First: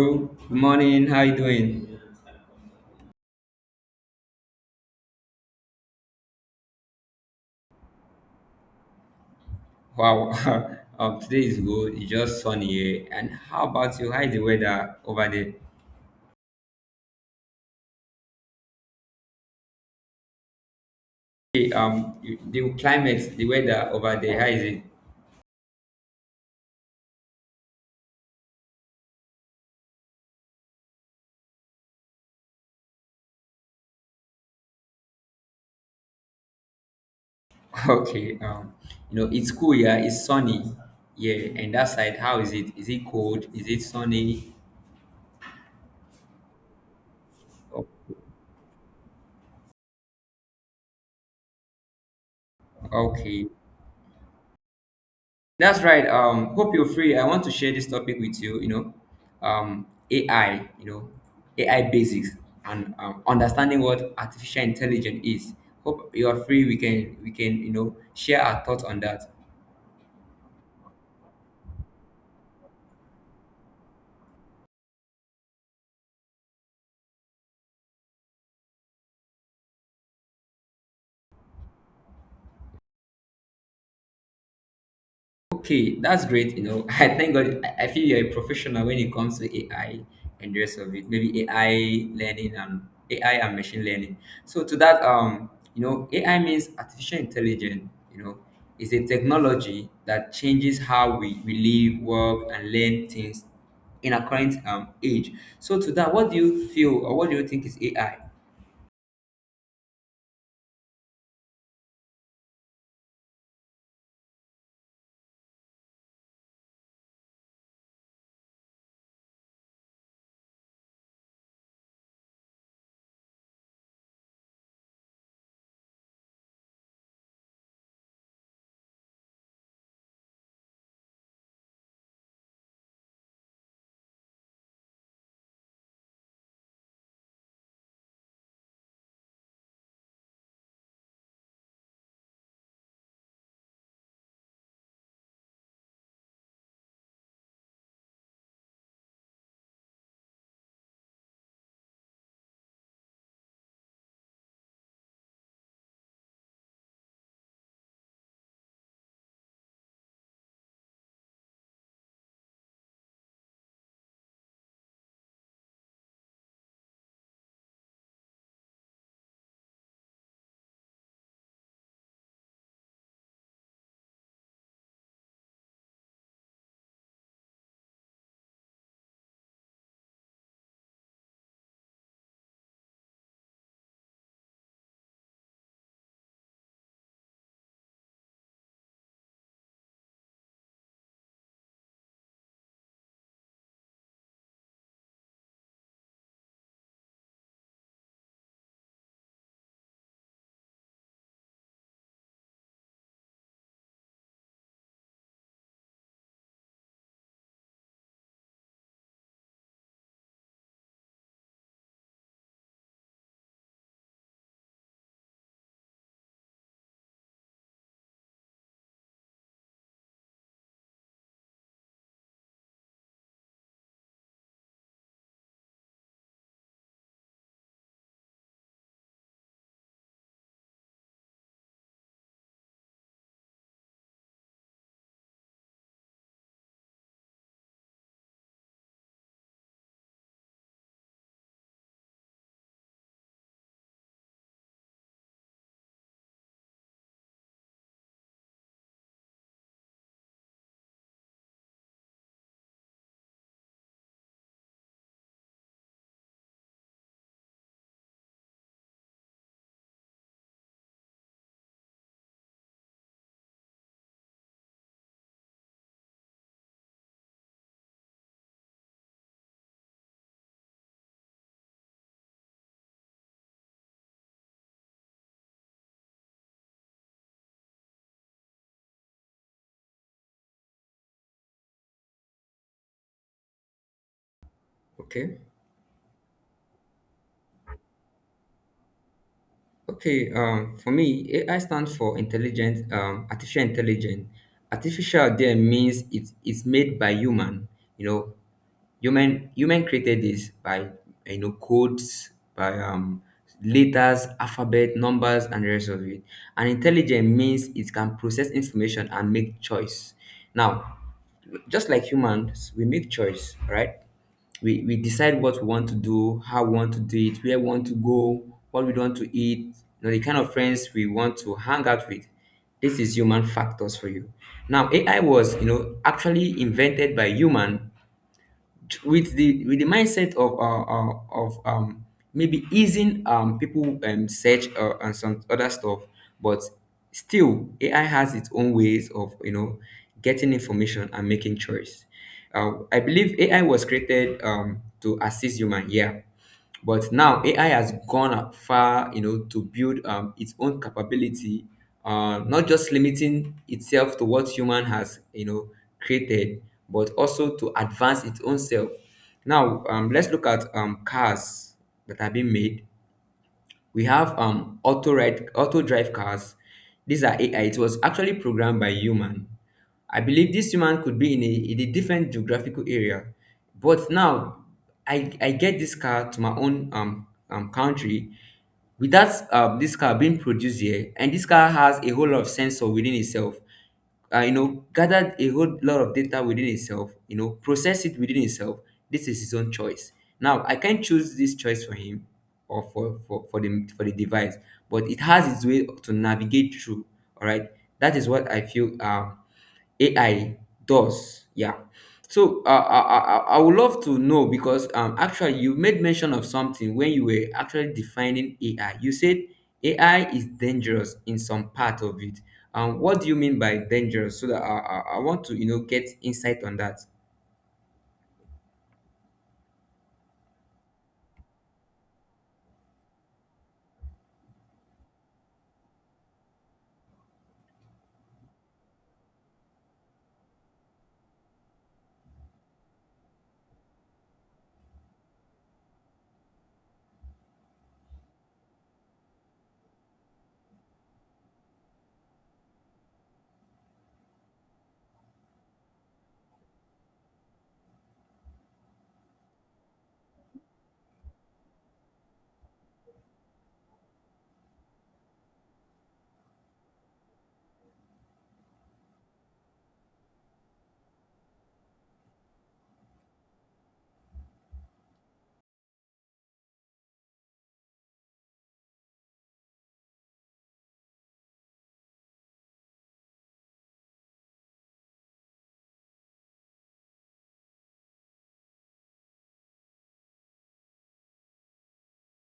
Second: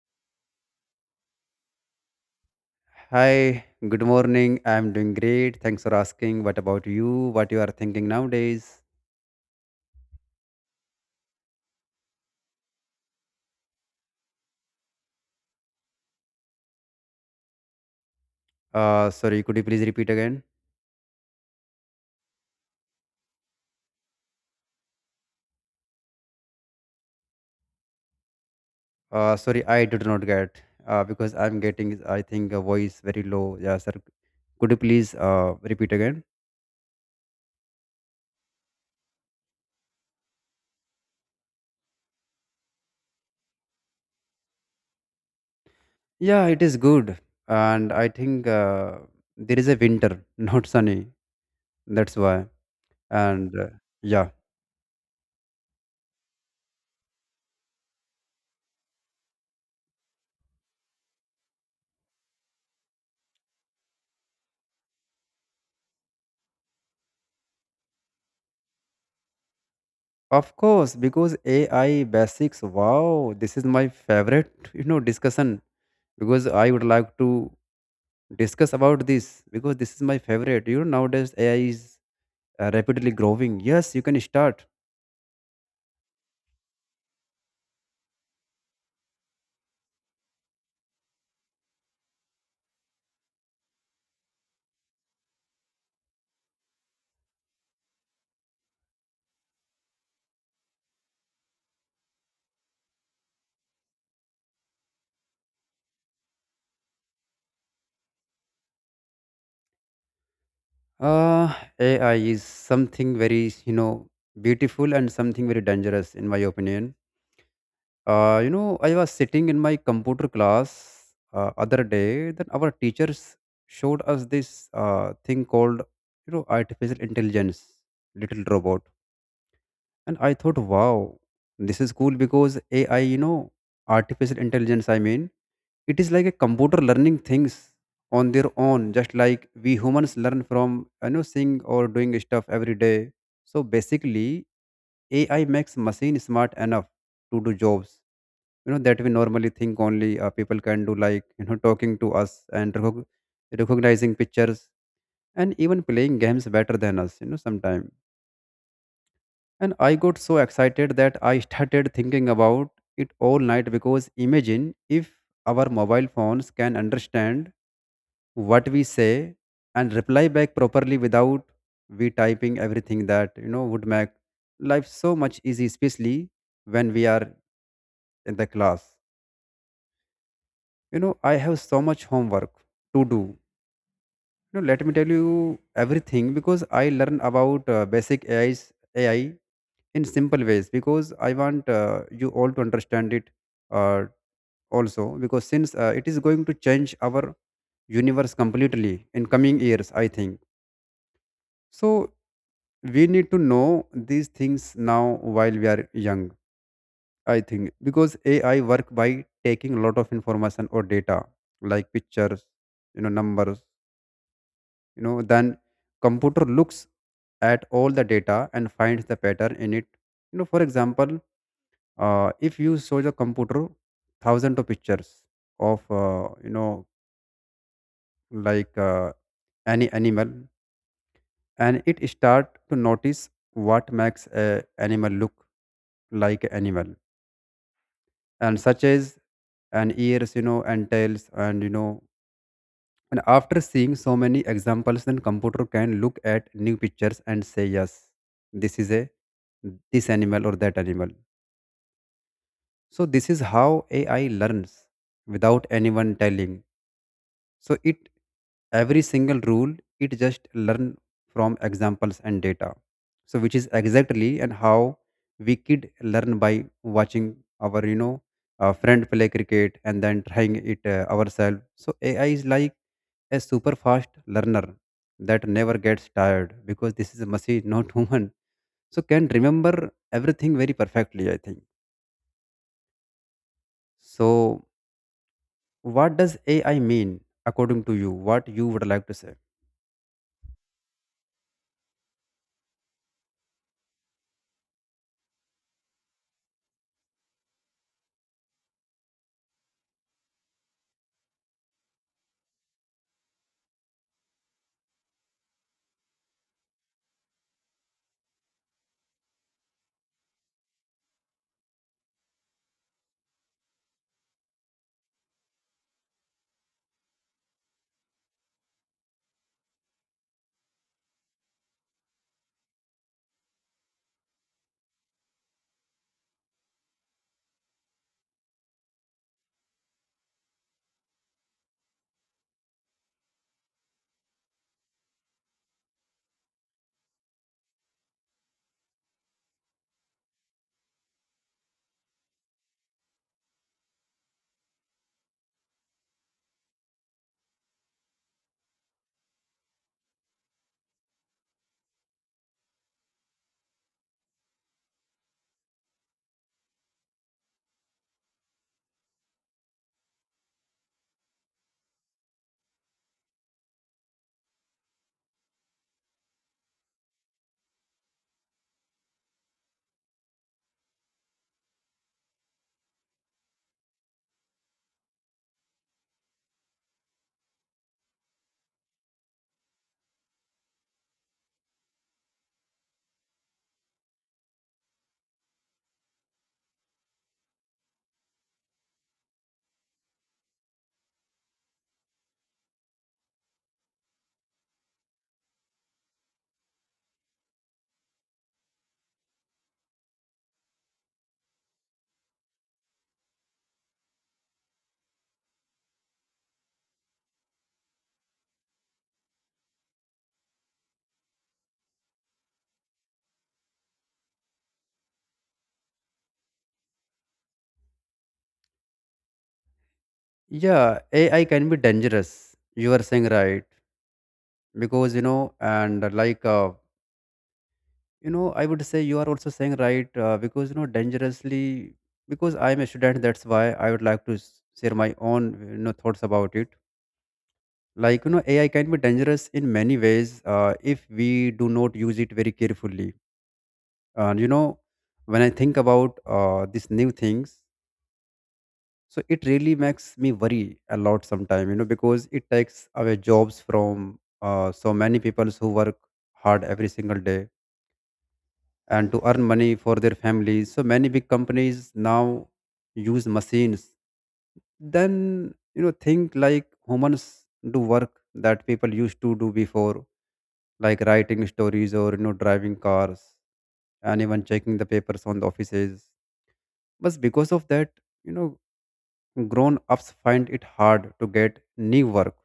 Good morning. How you doing? Hi, good morning. I'm doing great. Thanks for asking. What about you? What you are thinking nowadays? Wow. Today is good. It's just sunny here. And how about you? How is the weather over there? Sorry, could you please repeat again? Okay, the climate, the weather over there. How is it? Sorry, I did not get because I'm getting, I think, a voice very low. Yeah, sir. Could you please repeat again? Okay. You know, it's cool. Yeah, it's sunny. Yeah. And that side, how is it? Is it cold? Is it sunny? Yeah, it is good. O- And I think there is a winter, not sunny. That's why. Okay. And uh, yeah, That's right. Hope you're free. I want to share this topic with you. Um, AI. You know, AI basics and understanding what artificial intelligence is. Hope you are free. We can share our thoughts on that. of course, because AI basics. Wow, this is my favorite discussion because I would like to discuss about this because this is my favorite. You know, nowadays AI is rapidly growing. Yes, you can start. Okay, that's great. You know, I thank God. I feel you're a professional when it comes to AI and the rest of it. Maybe AI learning and AI and machine learning. So to that, you know, AI means artificial intelligence. You know, is a technology that changes how we live, work, and learn things in our current age. So to that, what do you feel or what do you think is AI? Uh, AI is something very, beautiful and something very dangerous, in my opinion. I was sitting in my computer class other day. Then our teachers showed us this thing called, artificial intelligence, little robot, and I thought, wow, this is cool because AI, you know, artificial intelligence. It is like a computer learning things on their own, just like we humans learn from seeing or doing stuff every day. So basically, AI makes machine smart enough to do jobs that we normally think only people can do, like talking to us and recognizing pictures and even playing games better than us sometime. And I got so excited that I started thinking about it all night because imagine if our mobile phones can understand what we say and reply back properly without we typing everything that would make life so much easy, especially when we are in the class. You know, I have so much homework to do. Let me tell you everything because I learn about basic AI in simple ways because I want you all to understand it, uh, also because since it is going to change our universe completely in coming years, I think. So we need to know these things now while we are young, I think, because AI work by taking a lot of information or data like pictures, numbers, then computer looks at all the data and finds the pattern in it. You know, for example, if you show the computer thousands of pictures of, like any animal, and it start to notice what makes a animal look like animal, and such as an ears, and tails, and and after seeing so many examples, then computer can look at new pictures and say yes, this is a this animal or that animal. So this is how AI learns without anyone telling, so it every single rule, it just learn from examples and data. So which is exactly and how we kid learn by watching our friend play cricket and then trying it ourselves. So AI is like a super fast learner that never gets tired because this is a machine, not human, so can remember everything very perfectly, I think. So Okay. what does AI mean according to you? What you would like to say? Okay, for me, AI stands for intelligent, artificial intelligence. Artificial there means it's made by human. You know, human created this by you know codes, by letters, alphabet, numbers, and the rest of it. And intelligent means it can process information and make choice. Now, just like humans, we make choice, right? We decide what we want to do, how we want to do it, where we want to go, what we want to eat, you know, the kind of friends we want to hang out with. This is human factors for you. Now, AI was, you know, actually invented by human with the mindset of maybe easing people search and some other stuff, but still AI has its own ways of you know getting information and making choice. I believe AI was created to assist human. Yeah, but now AI has gone far, you know, to build its own capability, not just limiting itself to what human has, you know, created, but also to advance its own self. Now, let's look at cars that have been made. We have auto ride auto drive cars. These are AI. It was actually programmed by human. I believe this human could be in a different geographical area. But now I get this car to my own country without this car being produced here, and this car has a whole lot of sensor within itself. You know, gathered a whole lot of data within itself, you know, process it within itself. This is his own choice. Now, I can't choose this choice for him or for the device, but it has its way to navigate through. All right. That is what I feel AI does. Yeah. So I would love to know because actually you made mention of something when you were actually defining AI. You said AI is dangerous in some part of it. What do you mean by dangerous? So that I want to you know get insight on that. Yeah, AI can be dangerous. You are saying right because you know, and like you know, I would say you are also saying right, because dangerously, because I am a student. That's why I would like to share my own thoughts about it. Like AI can be dangerous in many ways if we do not use it very carefully. And when I think about these new things, so it really makes me worry a lot sometimes because it takes away jobs from so many people who work hard every single day and to earn money for their families. So many big companies now use machines, then think like humans, do work that people used to do before, like writing stories or driving cars and even checking the papers on the offices. But because of that, you know grown ups find it hard to get new work,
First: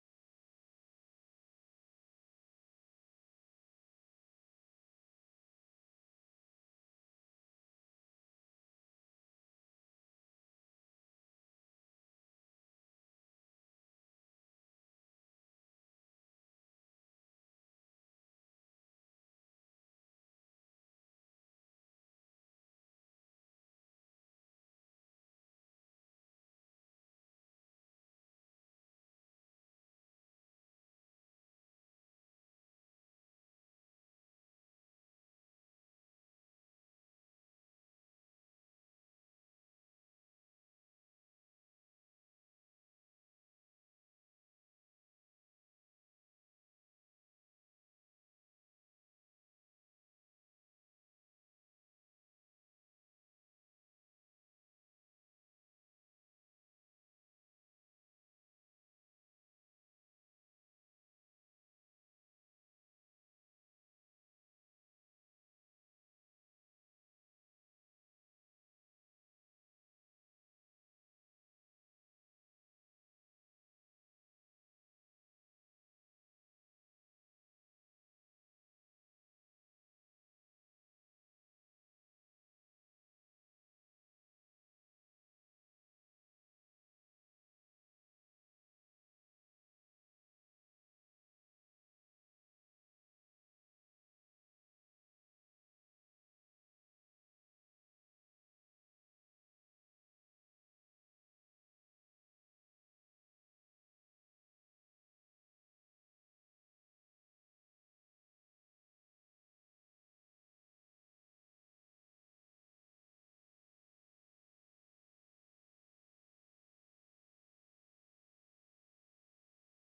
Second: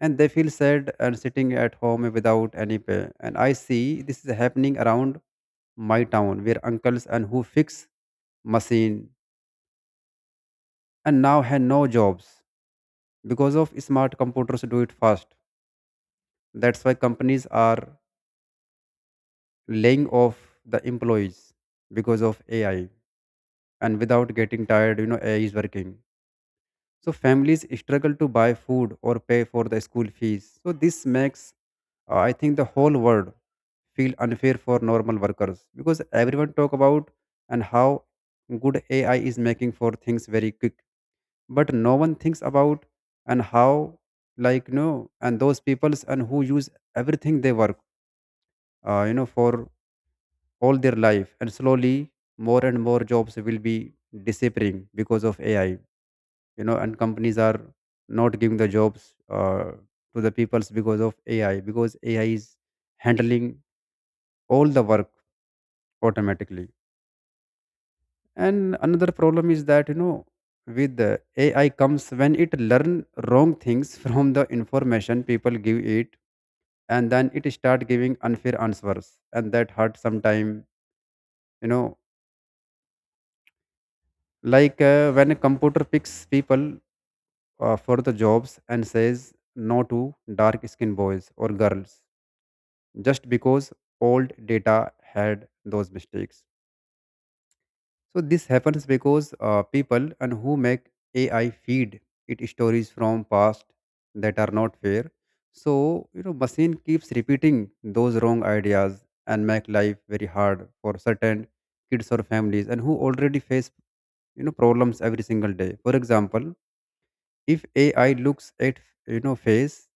and they feel sad and sitting at home without any pay. And I see this is happening around my town where uncles and who fix machine and now have no jobs because of smart computers do it fast. That's why companies are laying off the employees because of AI, and without getting tired, you know, AI is working. So families struggle to buy food or pay for the school fees. So this makes, I think, the whole world feel unfair for normal workers because everyone talk about and how good AI is making for things very quick, but no one thinks about and how, like, no, and those peoples and who use everything they work, for all their life. And slowly more and more jobs will be disappearing because of AI, and companies are not giving the jobs uh, to the peoples because of AI, because AI is handling all the work automatically. And another problem is that with the AI comes when it learn wrong things from the information people give it, and then it start giving unfair answers, and that hurt sometime, you know like when a computer picks people for the jobs and says no to dark skinned boys or girls just because old data had those mistakes. So this happens because people and who make AI feed it stories from past that are not fair. So machine keeps repeating those wrong ideas and make life very hard for certain kids or families and who already face problems every single day. For example, if AI looks at face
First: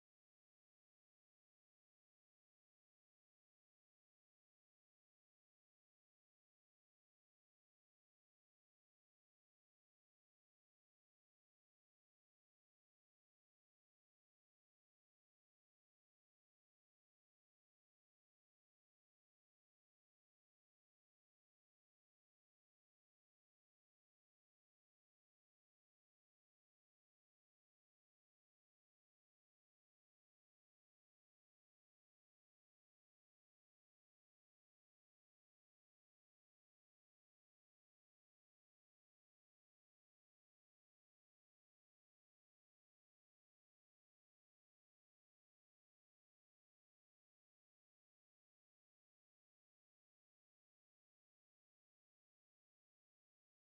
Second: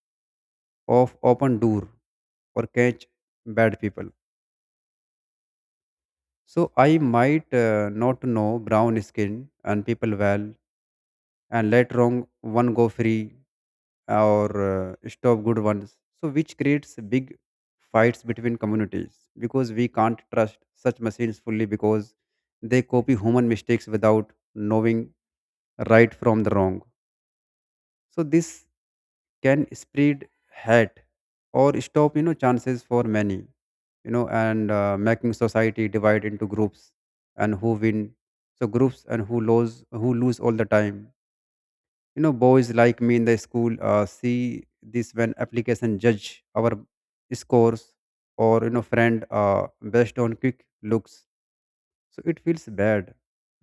of open door or catch bad people, so I might not know brown skin and people well, and let wrong one go free or stop good ones. So which creates big fights between communities because we can't trust such machines fully because they copy human mistakes without knowing right from the wrong. So this can spread hate or stop chances for many, you know and making society divide into groups and who win, so groups and who lose, who lose all the time. Boys like me in the school see this when application judge our scores or friend based on quick looks, so it feels bad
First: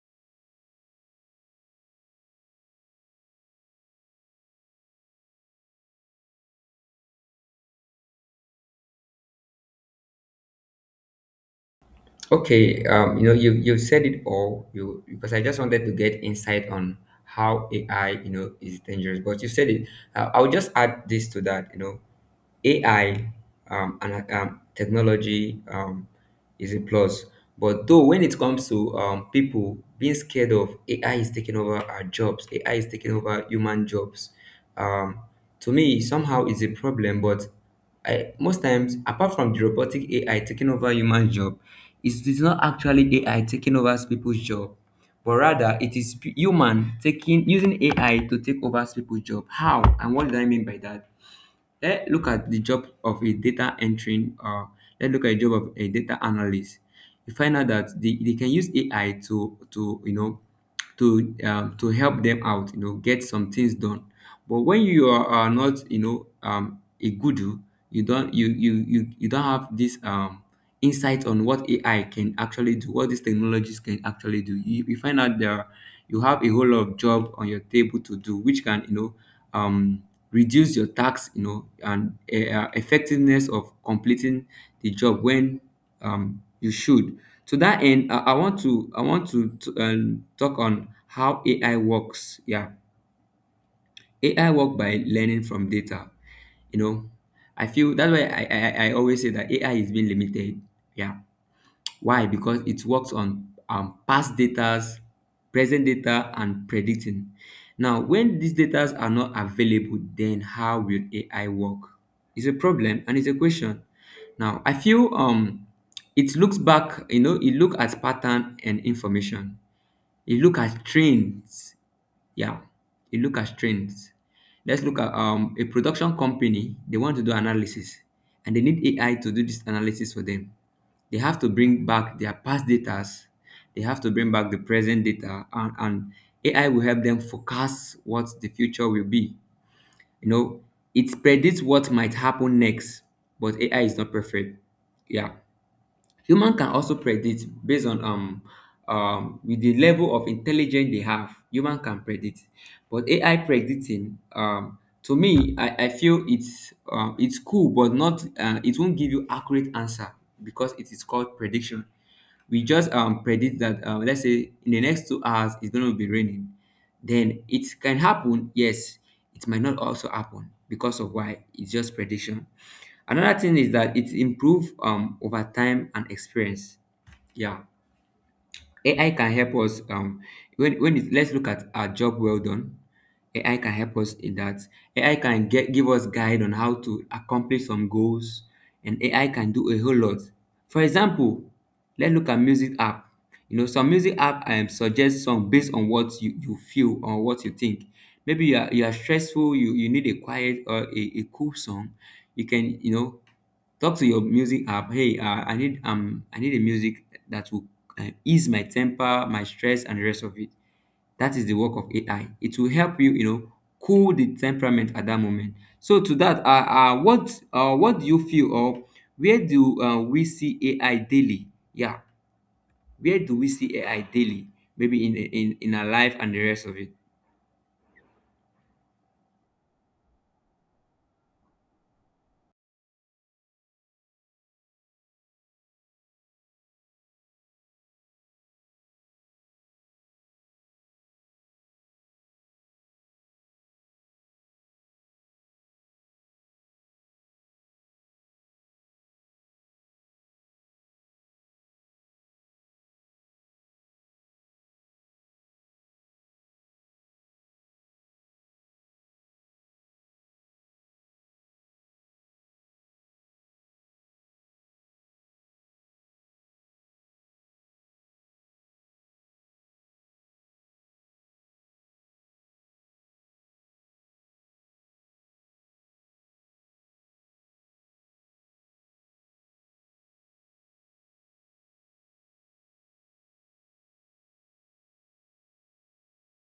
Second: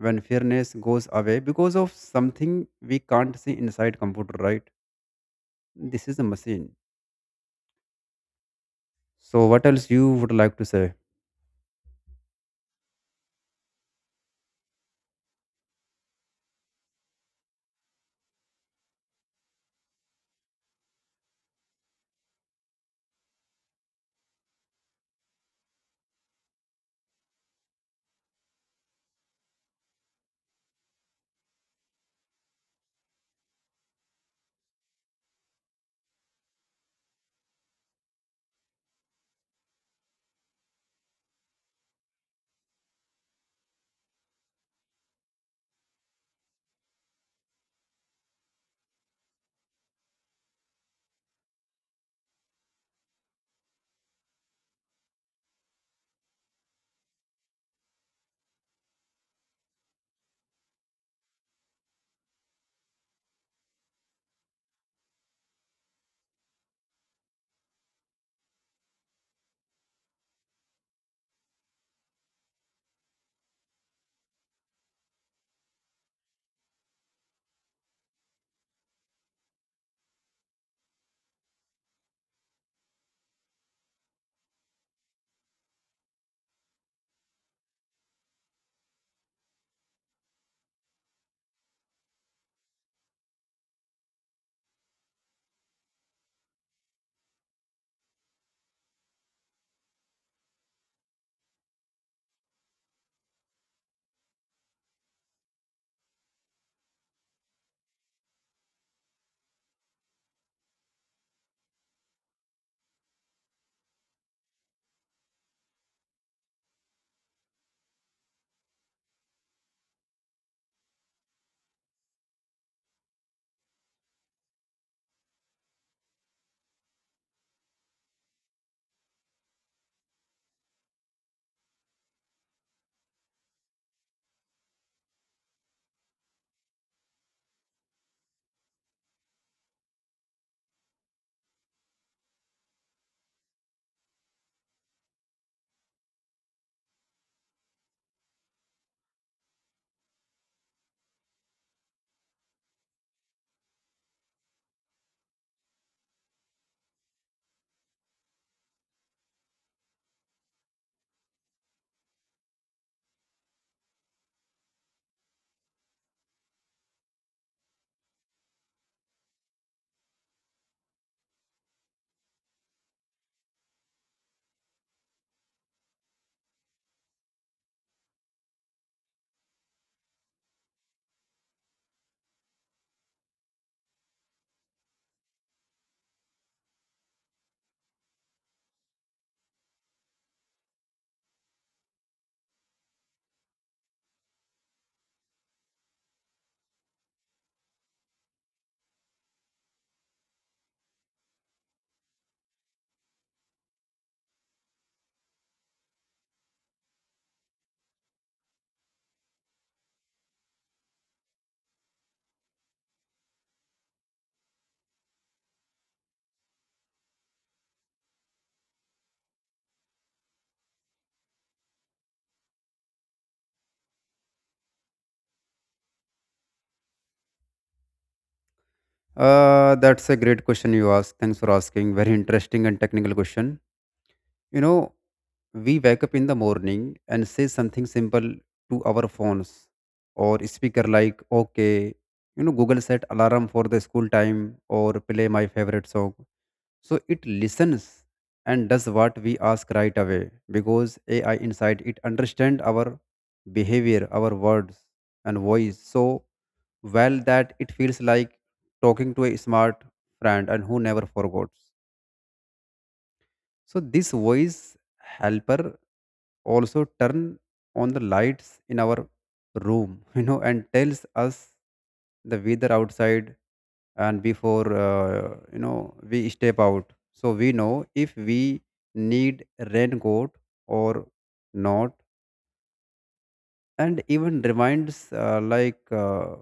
when fairness goes away because of something we can't see inside computer, right? This is a machine. So, what else you would like to say? Okay, you know, you said it all. You, because I just wanted to get insight on how AI, you know, is dangerous. But you said it. I'll just add this to that. You know, AI, and technology, is a plus. But though when it comes to people being scared of AI is taking over our jobs, AI is taking over human jobs. Um, to me, somehow it's a problem. But I, most times, apart from the robotic AI taking over human job, it's not actually AI taking over people's job, but rather it is human taking using AI to take over people's job. How and what do I mean by that? Let's look at the job of a data entering, or let's look at the job of a data analyst. You find out that they can use AI to you know to help them out you know get some things done. But when you are not you know a guru, you don't you don't have this insight on what AI can actually do, what these technologies can actually do, you find out there you have a whole lot of job on your table to do, which can you know um, reduce your tax you know and effectiveness of completing the job when you should. To that end, I want to talk on how AI works. Yeah, AI work by learning from data. You know, I feel that's why I always say that AI is being limited. Yeah, why? Because it works on past datas, present data, and predicting. Now, when these datas are not available, then how will AI work? It's a problem and it's a question. Now, I feel it looks back, you know, it look at pattern and information. It look at trends. Yeah, it look at trends. Let's look at a production company. They want to do analysis, and they need AI to do this analysis for them. They have to bring back their past datas, they have to bring back the present data, and AI will help them forecast what the future will be. You know, it predicts what might happen next, but AI is not perfect. Yeah, human can also predict based on with the level of intelligence they have. Human can predict, but AI predicting, to me, I feel it's cool, but not, it won't give you accurate answer because it is called prediction. We just predict that, let's say in the next 2 hours it's going to be raining. Then it can happen, yes, it might not also happen, because of why? It's just prediction. Another thing is that it improve over time and experience. Yeah, AI can help us. When it, let's look at our job well done. AI can help us in that. AI can get give us guide on how to accomplish some goals, and AI can do a whole lot. For example, let's look at music app. You know, some music app suggest song based on what you feel or what you think. Maybe you are stressful, you need a quiet or a cool song. You can, you know, talk to your music app. Hey, I need a music that will ease my temper, my stress, and the rest of it. That is the work of AI. It will help you, you know, cool the temperament at that moment. So to that, what do you feel or where do we see AI daily? Yeah, where do we see AI daily? Maybe in our life and the rest of it. That's a great question you asked. Thanks for asking. Very interesting and technical question. You know, we wake up in the morning and say something simple to our phones or speaker like, okay, you know, Google set alarm for the school time or play my favorite song. So it listens and does what we ask right away because AI inside it understand our behavior, our words and voice. So well that it feels like talking to a smart friend and who never forgot. So this voice helper also turn on the lights in our room, you know, and tells us the weather outside and before we step out. So we know if we need raincoat or not, and even reminds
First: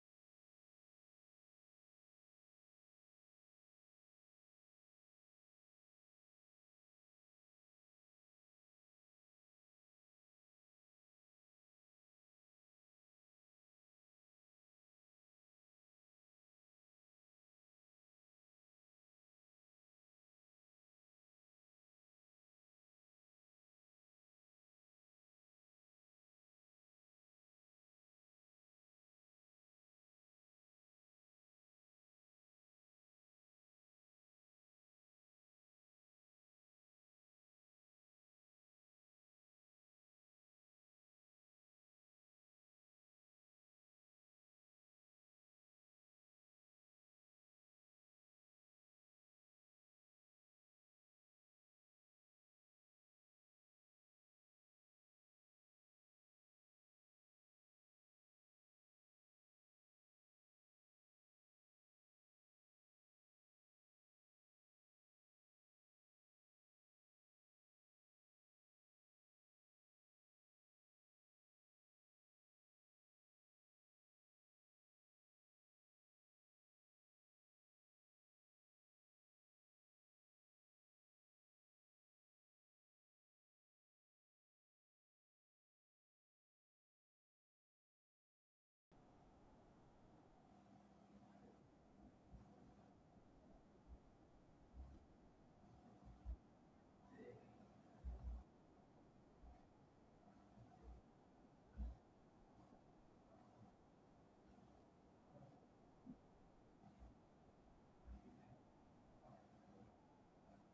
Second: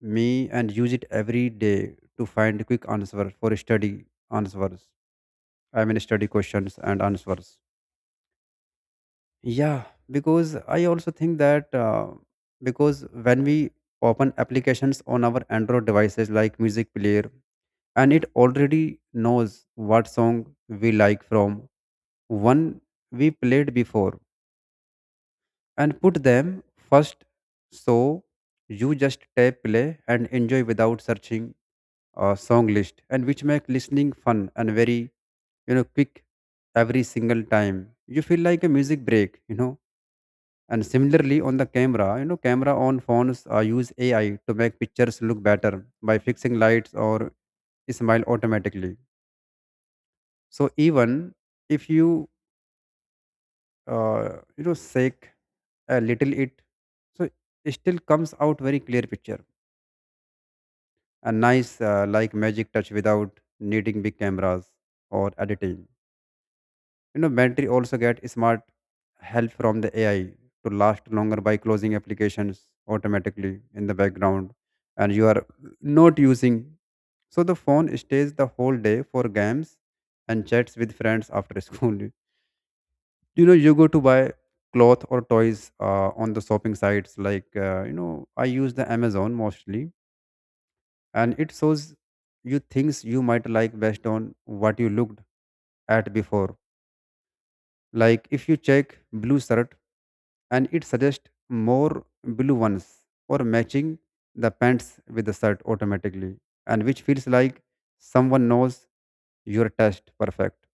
me and use it every day to find quick answer for study answers I mean study questions and answers, yeah, because I also think that, because when we open applications on our android devices like music player, and it already knows what song we like from one we played before and put them first. So you just tap play and enjoy without searching a song list, and which make listening fun and very quick. Every single time you feel like a music break, you know, and similarly on the camera, camera on phones use AI to make pictures look better by fixing lights or smile automatically. So even if you uh, you know shake a little, so it still comes out very clear picture, a nice like magic touch without needing big cameras or editing. You know, battery also get smart help from the AI to last longer by closing applications automatically in the background, and you are not using. So the phone stays the whole day for games and chats with friends after school. You know, you go to buy cloth or toys on the shopping sites like I use the Amazon mostly, and it shows you things you might like based on what you looked at before. Like if you check blue shirt, and it suggests more blue ones or matching the pants with the shirt automatically, and which feels like someone knows your taste perfect.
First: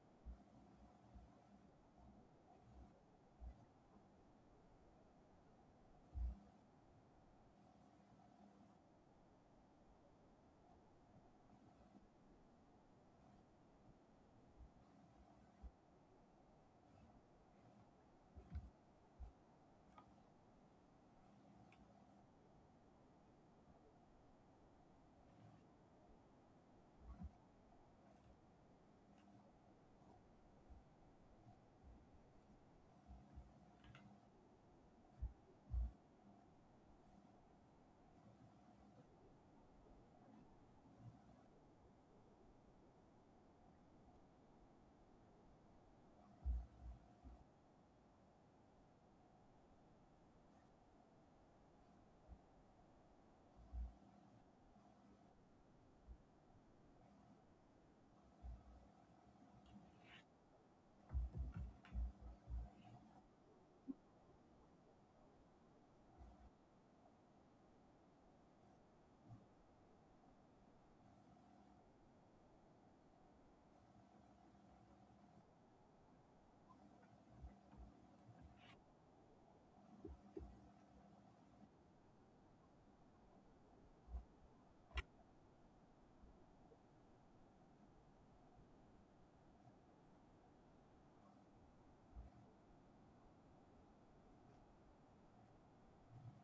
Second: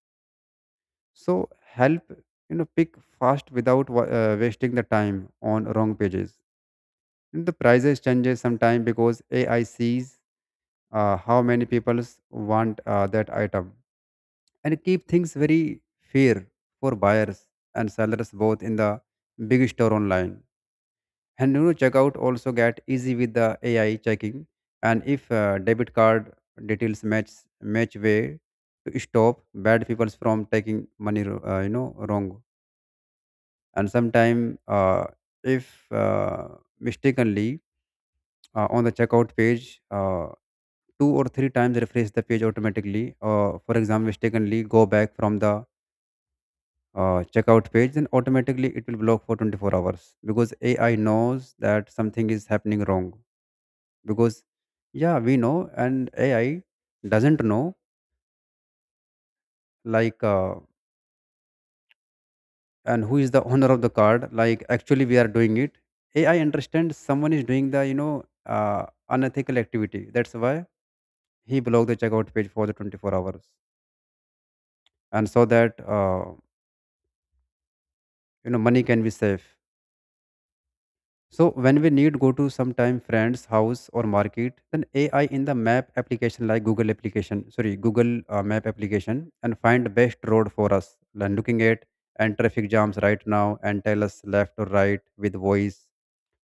So help pick fast without wasting the time on wrong pages. The prices changes sometime because AI sees how many people want that item and keep things very fair for buyers and sellers both in the big store online. And checkout also get easy with the AI checking, and if debit card details match way to stop bad people from taking money wrong. And sometime if uh, mistakenly on the checkout page. Two or three times refresh the page automatically, or for example mistakenly go back from the checkout page, then automatically it will block for 24 hours because AI knows that something is happening wrong. Because, yeah, we know, and AI doesn't know, like, uh, and who is the owner of the card, like, actually, we are doing it. AI understands someone is doing the, unethical activity. That's why he blocked the checkout page for the 24 hours. And so that, money can be safe. So when we need go to sometime friend's house or market, then AI in the map application, like Google application, sorry, Google map application, and find best road for us. And looking at and traffic jams right now and tell us left or right with voice.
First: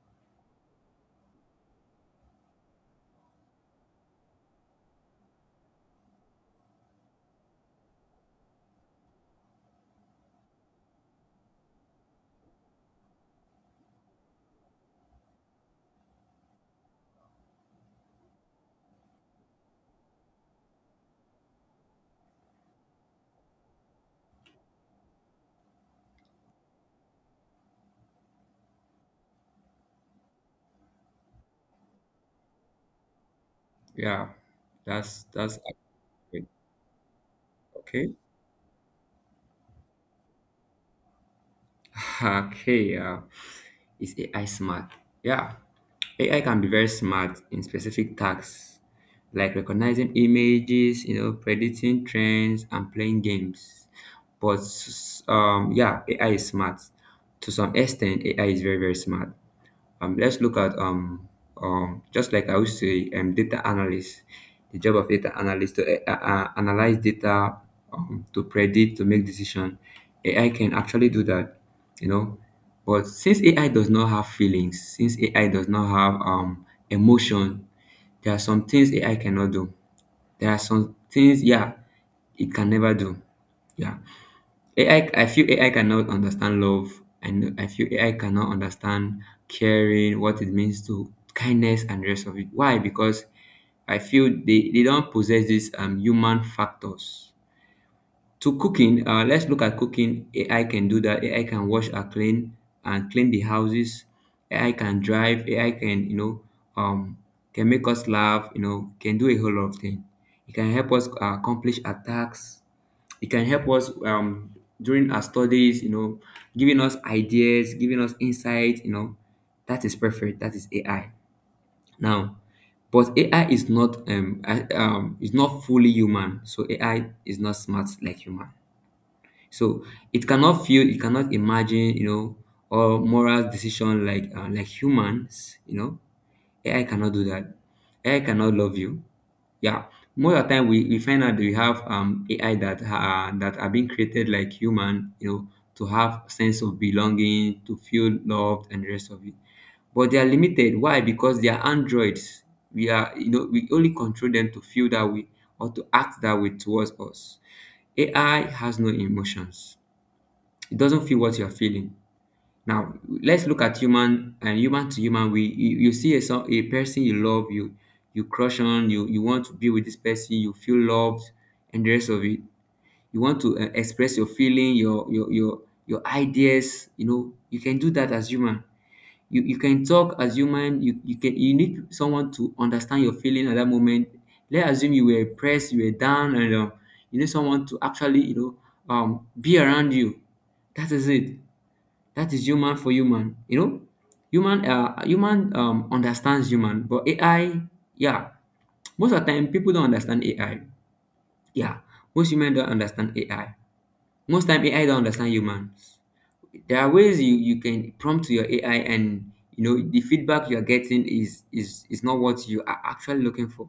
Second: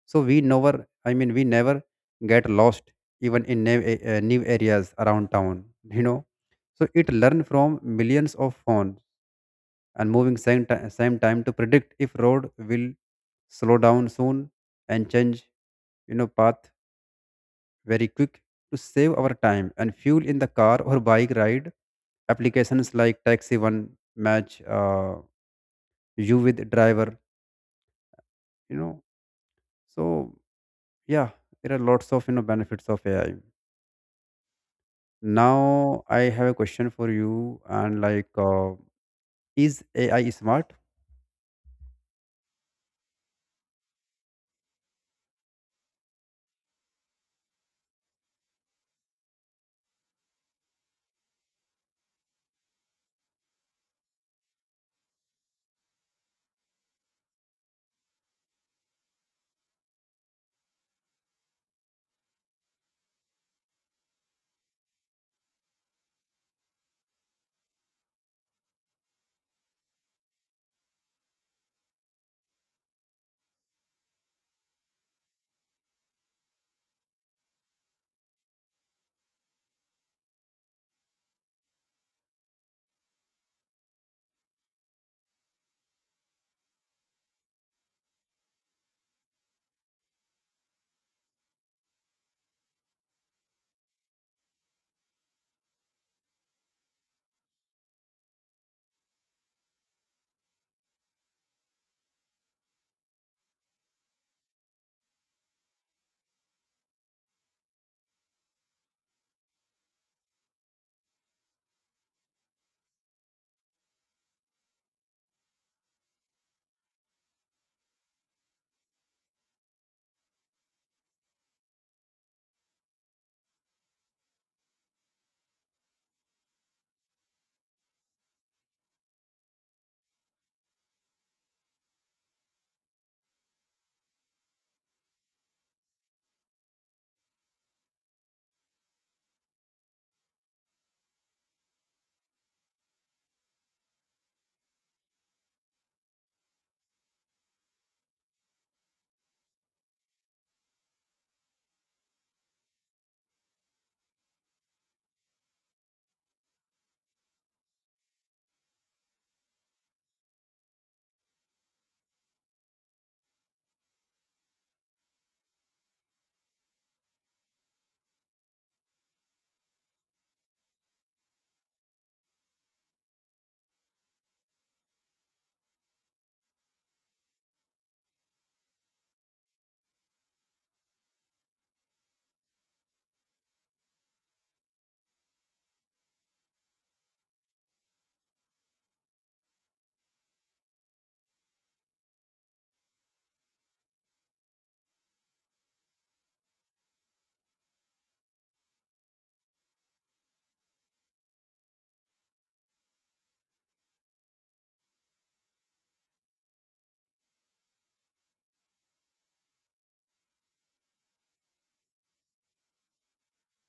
So we never, I mean, we never get lost even in new, new areas around town, you know. So it learn from millions of phones and moving same time to predict if road will slow down soon and change path very quick to save our time and fuel in the car or bike ride applications like taxi one match you with driver, you know. So yeah, there are lots of benefits of AI. Yeah, that's Now I accurate. have a question for you, and Okay. Is AI smart? Okay, is AI smart? Yeah. AI can be very smart in specific tasks like recognizing images, you know, predicting trends and playing games. But yeah, AI is smart. To some extent, AI is very, very smart. Let's look at just like I would say, data analyst. The job of data analyst to analyze data, to predict, to make decision. AI can actually do that, you know. But since AI does not have feelings, since AI does not have emotion, there are some things AI cannot do. There are some things, yeah, it can never do. Yeah. AI, I feel AI cannot understand love, and I feel AI cannot understand caring, what it means to kindness and rest of it. Why? Because I feel they don't possess these human factors. To cooking, let's look at cooking. AI can do that. AI can wash and clean the houses. AI can drive. AI can you know um can make us laugh. You know can do a whole lot of things. It can help us accomplish our tasks. It can help us during our studies, you know, giving us ideas, giving us insight, you know. That is perfect. That is AI. Now, but AI is not is not fully human. So AI is not smart like human. So it cannot feel, it cannot imagine, you know, or moral decision like humans. You know, AI cannot do that. AI cannot love you. Yeah, most of the time we find out that we have AI that are being created like human, you know, to have sense of belonging, to feel loved, and the rest of it. But they are limited. Why? Because they are androids. We are, you know, we only control them to feel that way or to act that way towards us. AI has no emotions. It doesn't feel what you are feeling. Now let's look at human and human to human. You see a person you love, you crush on, you want to be with this person, you feel loved, and the rest of it. You want to express your feeling, your ideas. You know you can do that as human. You can talk as human. You can you need someone to understand your feeling at that moment. Let's assume you were pressed, you were down, and you need someone to actually be around you. That is it. That is human for human. You know, human understands human, but AI, yeah, most of the time people don't understand AI. Yeah, most human don't understand AI. Most time AI don't understand humans. There are ways you can prompt your AI, and you know the feedback you're getting is not what you are actually looking for.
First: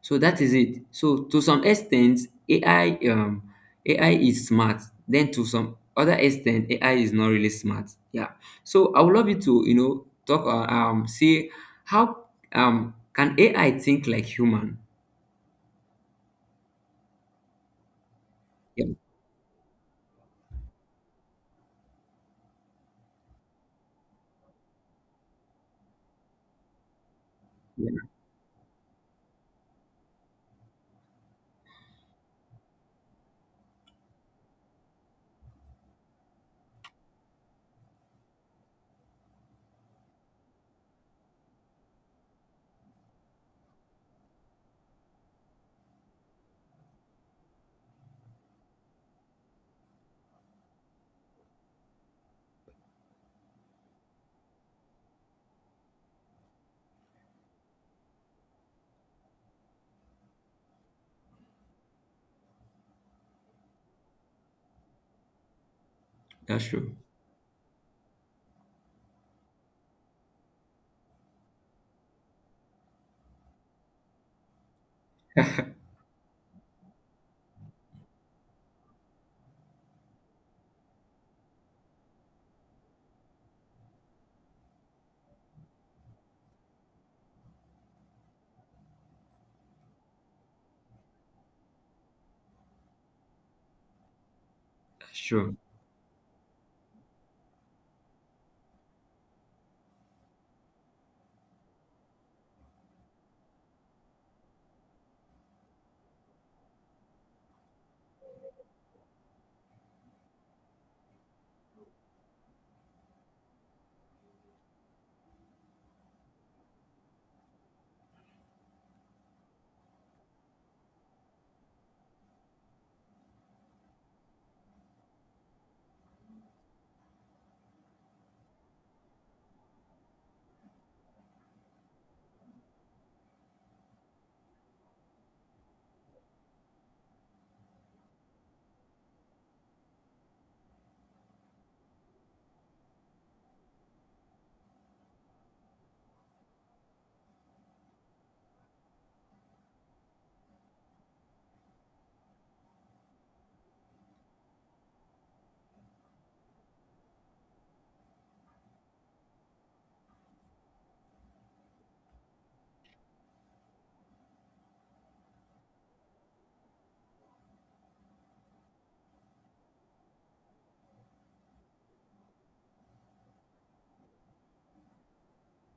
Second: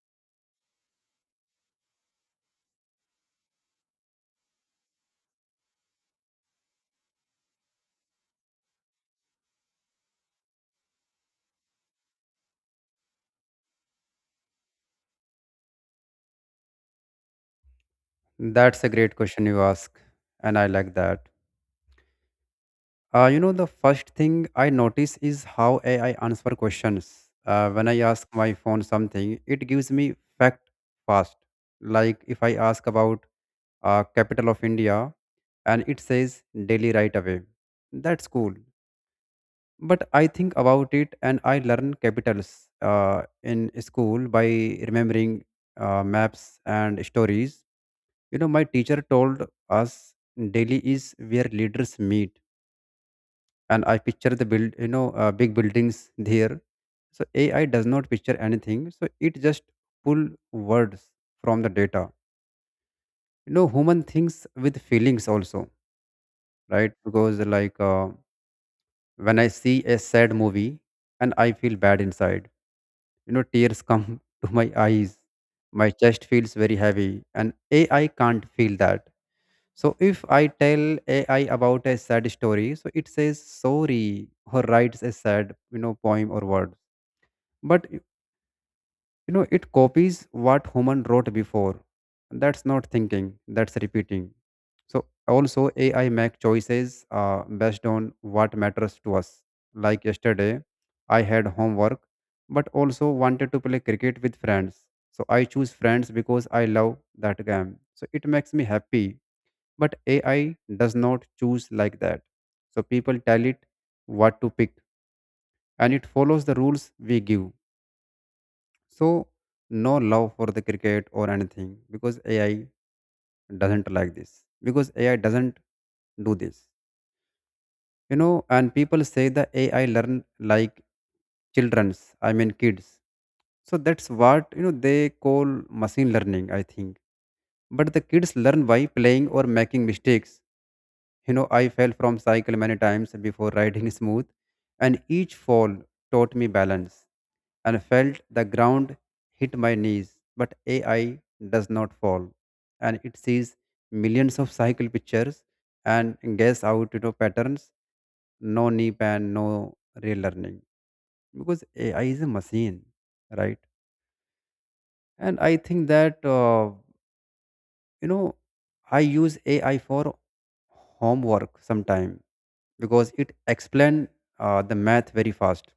So that is it. So to some extent, AI um AI is smart. Then to some other extent, AI is not really smart. Yeah. So I would love you to talk, see how, can AI think like human? That's Yeah, a great question you ask, and I like that. You know, the first thing I notice is how AI answer questions. When I yeah, ask my phone something, it gives me fact fast. Like if I ask about capital of India, and it says Delhi right away. That's cool. But I think about it, and I learn capitals in school by remembering maps and stories. You know, my teacher told us Delhi is where leaders meet, and I picture the build, big buildings there. So AI does not picture anything. So it just pull words from the data. You know, human thinks with feelings also, that's right? true. Because when I see a sad movie and I feel bad inside, you know, tears come to my eyes. My chest feels very heavy, and AI can't feel that. So if I tell AI about a sad story, so it says sorry or writes a sad, you know, poem or word, but y- you know, it copies what human wrote before. That's not thinking, that's repeating. So That's true. also AI make choices based on what matters to us. Like yesterday I had homework, but also wanted to play cricket with friends, so I choose friends because I love that game, so it makes me happy. But AI does not choose like that, so people tell it what to pick, and it follows the rules we give. So no love for the cricket or anything because AI doesn't like this. Because AI doesn't do this. You know, and people say the AI learn like children's, I mean kids. So that's what, you know, they call machine learning, I think. But the kids learn by playing or making mistakes. You know, I fell from cycle many times before riding smooth, and each fall taught me balance and felt the ground hit my knees. But AI does not fall, and it sees millions of cycle pictures and guess out, you know, patterns. No nip and no real learning, because AI is a machine, right? And I think that. You know, I use AI for homework sometime because it explain the math very fast,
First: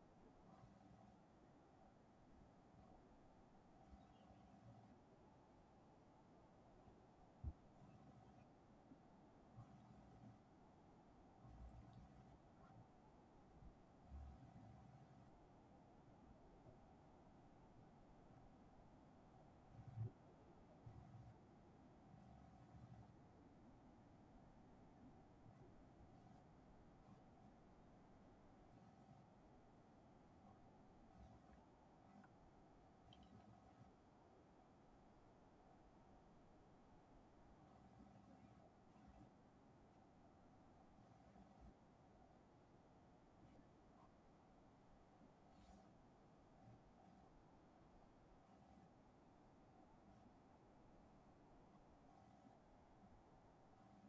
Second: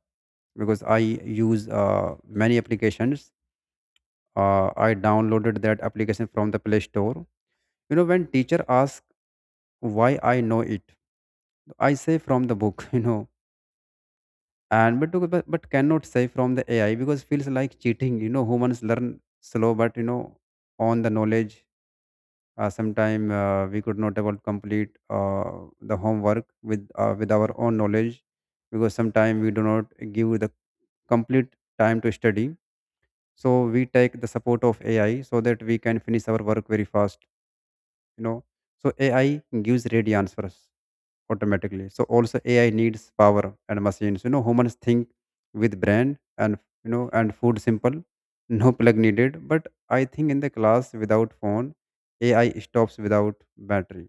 because I use many applications. I downloaded that application from the Play Store. You know, when teacher asks why I know it, I say from the book, you know. And but, to- but but cannot say from the AI, because feels like cheating. You know, humans learn slow, but you know, on the knowledge. Sometime we could not able to complete the homework with our own knowledge, because sometimes we do not give the complete time to study. So we take the support of AI so that we can finish our work very fast, you know. So AI gives ready answers automatically. So also AI needs power and machines. You know, humans think with brain, and you know, and food simple, no plug needed. But I think in the class without phone, AI stops without battery.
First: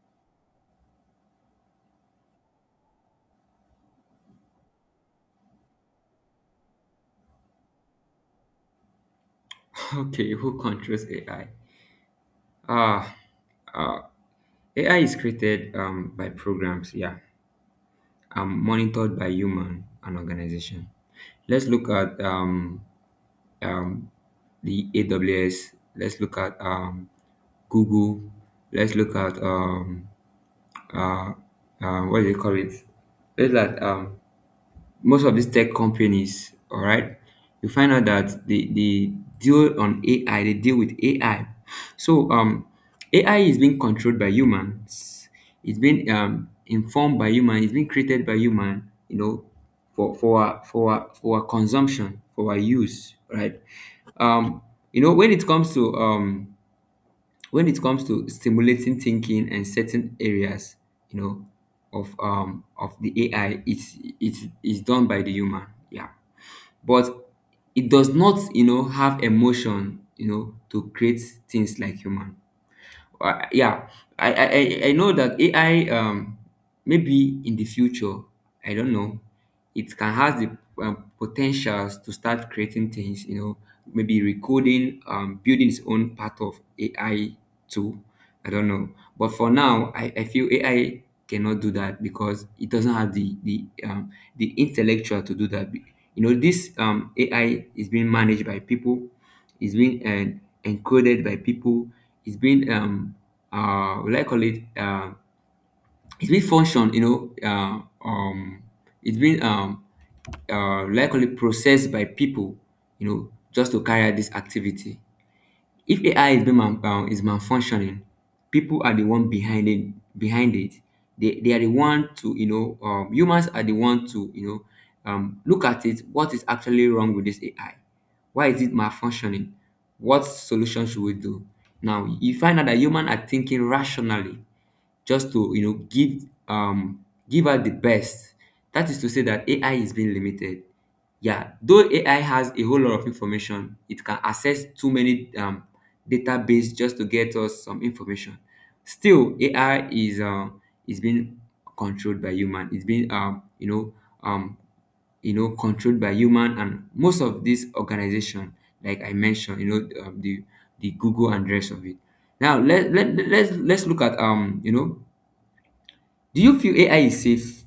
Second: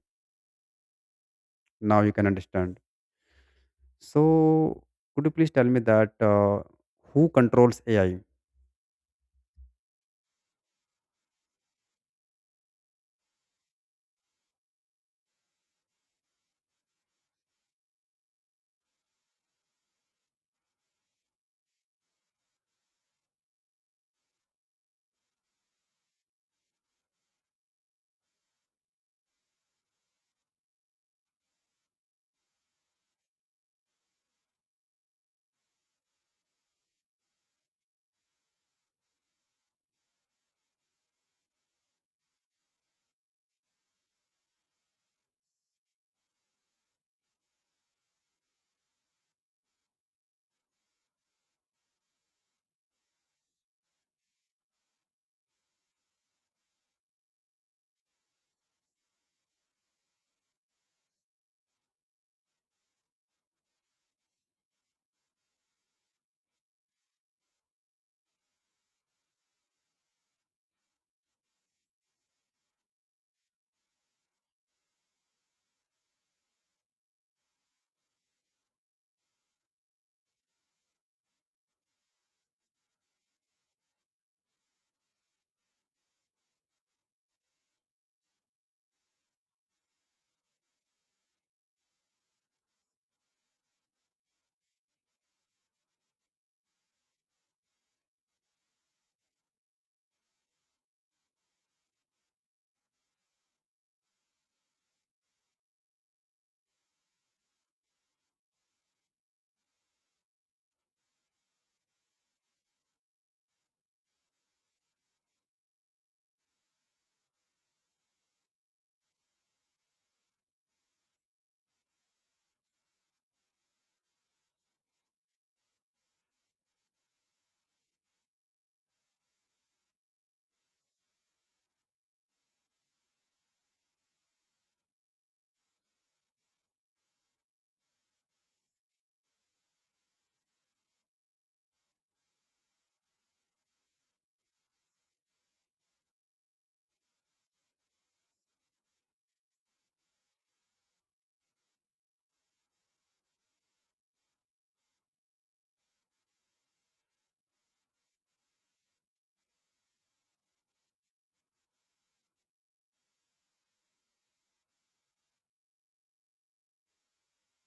Now you can understand. So could you please tell me that who controls AI? Okay, who controls AI? Ah. ah, AI is created by programs, yeah, and monitored by human and organization. Let's look at um, the AWS. Let's look at Google. Let's look at uh, what do you call it? Let's look at most of these tech companies, all right, you find out that they deal on AI, they deal with AI. So AI is being controlled by humans. It's been informed by human. It's been created by human. You know, for our consumption, for our use, right? Um, you know, when it comes to when it comes to stimulating thinking and certain areas, you know, of the AI, it's done by the human. Yeah, but it does not, you know, have emotion, you know, to create things like human. Yeah, I know that AI, maybe in the future, I don't know, it can has the potentials to start creating things, you know, maybe recoding, building its own part of AI too. I don't know. But for now, I feel AI cannot do that because it doesn't have the, the the intellectual to do that. You know, this AI is being managed by people. It's being been encoded by people. It's being what do I call it? It's been function. You know, it's been likely processed by people. You know, just to carry out this activity. If AI is being is malfunctioning, people are the one behind it. Behind it, they are the one to, you know, humans are the one to, you know, look at it. What is actually wrong with this AI? Why is it malfunctioning? What solution should we do? Now you find out that humans are thinking rationally just to you know give give out the best. That is to say that AI is being limited. Yeah, though AI has a whole lot of information, it can access too many database just to get us some information. Still, AI is being controlled by human. It's being, um you know, controlled by human and most of this organization, like I mentioned, you know, the Google and rest of it. Now let's look at, you know, do you feel AI is safe?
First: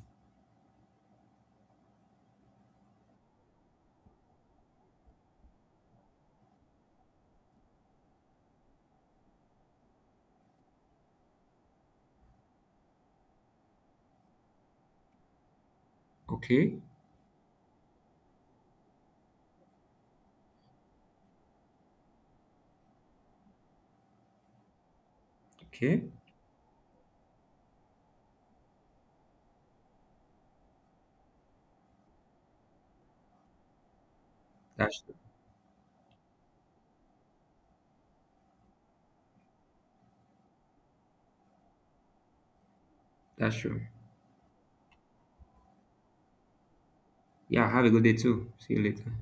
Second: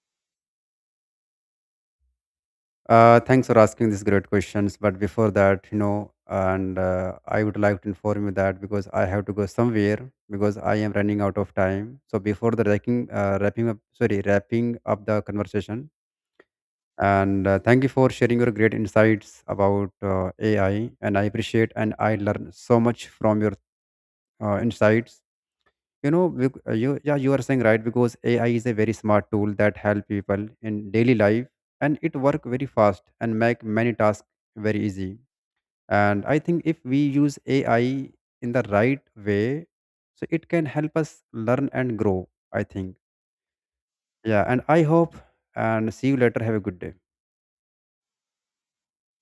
Thanks for asking these great questions. But before that, you know, and I would like to inform you that because I have to go somewhere, because I am running out of time. So before the wrapping up the conversation. Okay, And thank you for sharing your great insights about AI. And I appreciate and I learn so much from your insights. okay, You know bec- you Yeah, you are saying right, because AI is a very smart tool that help people in daily life, and it work very fast and make many tasks very that's easy. true. And I think if we use AI in the right way, so it can help us learn and grow, I think. That's true. Yeah, and I hope, and see you later, have a good day. Yeah, have a good day too. See you later.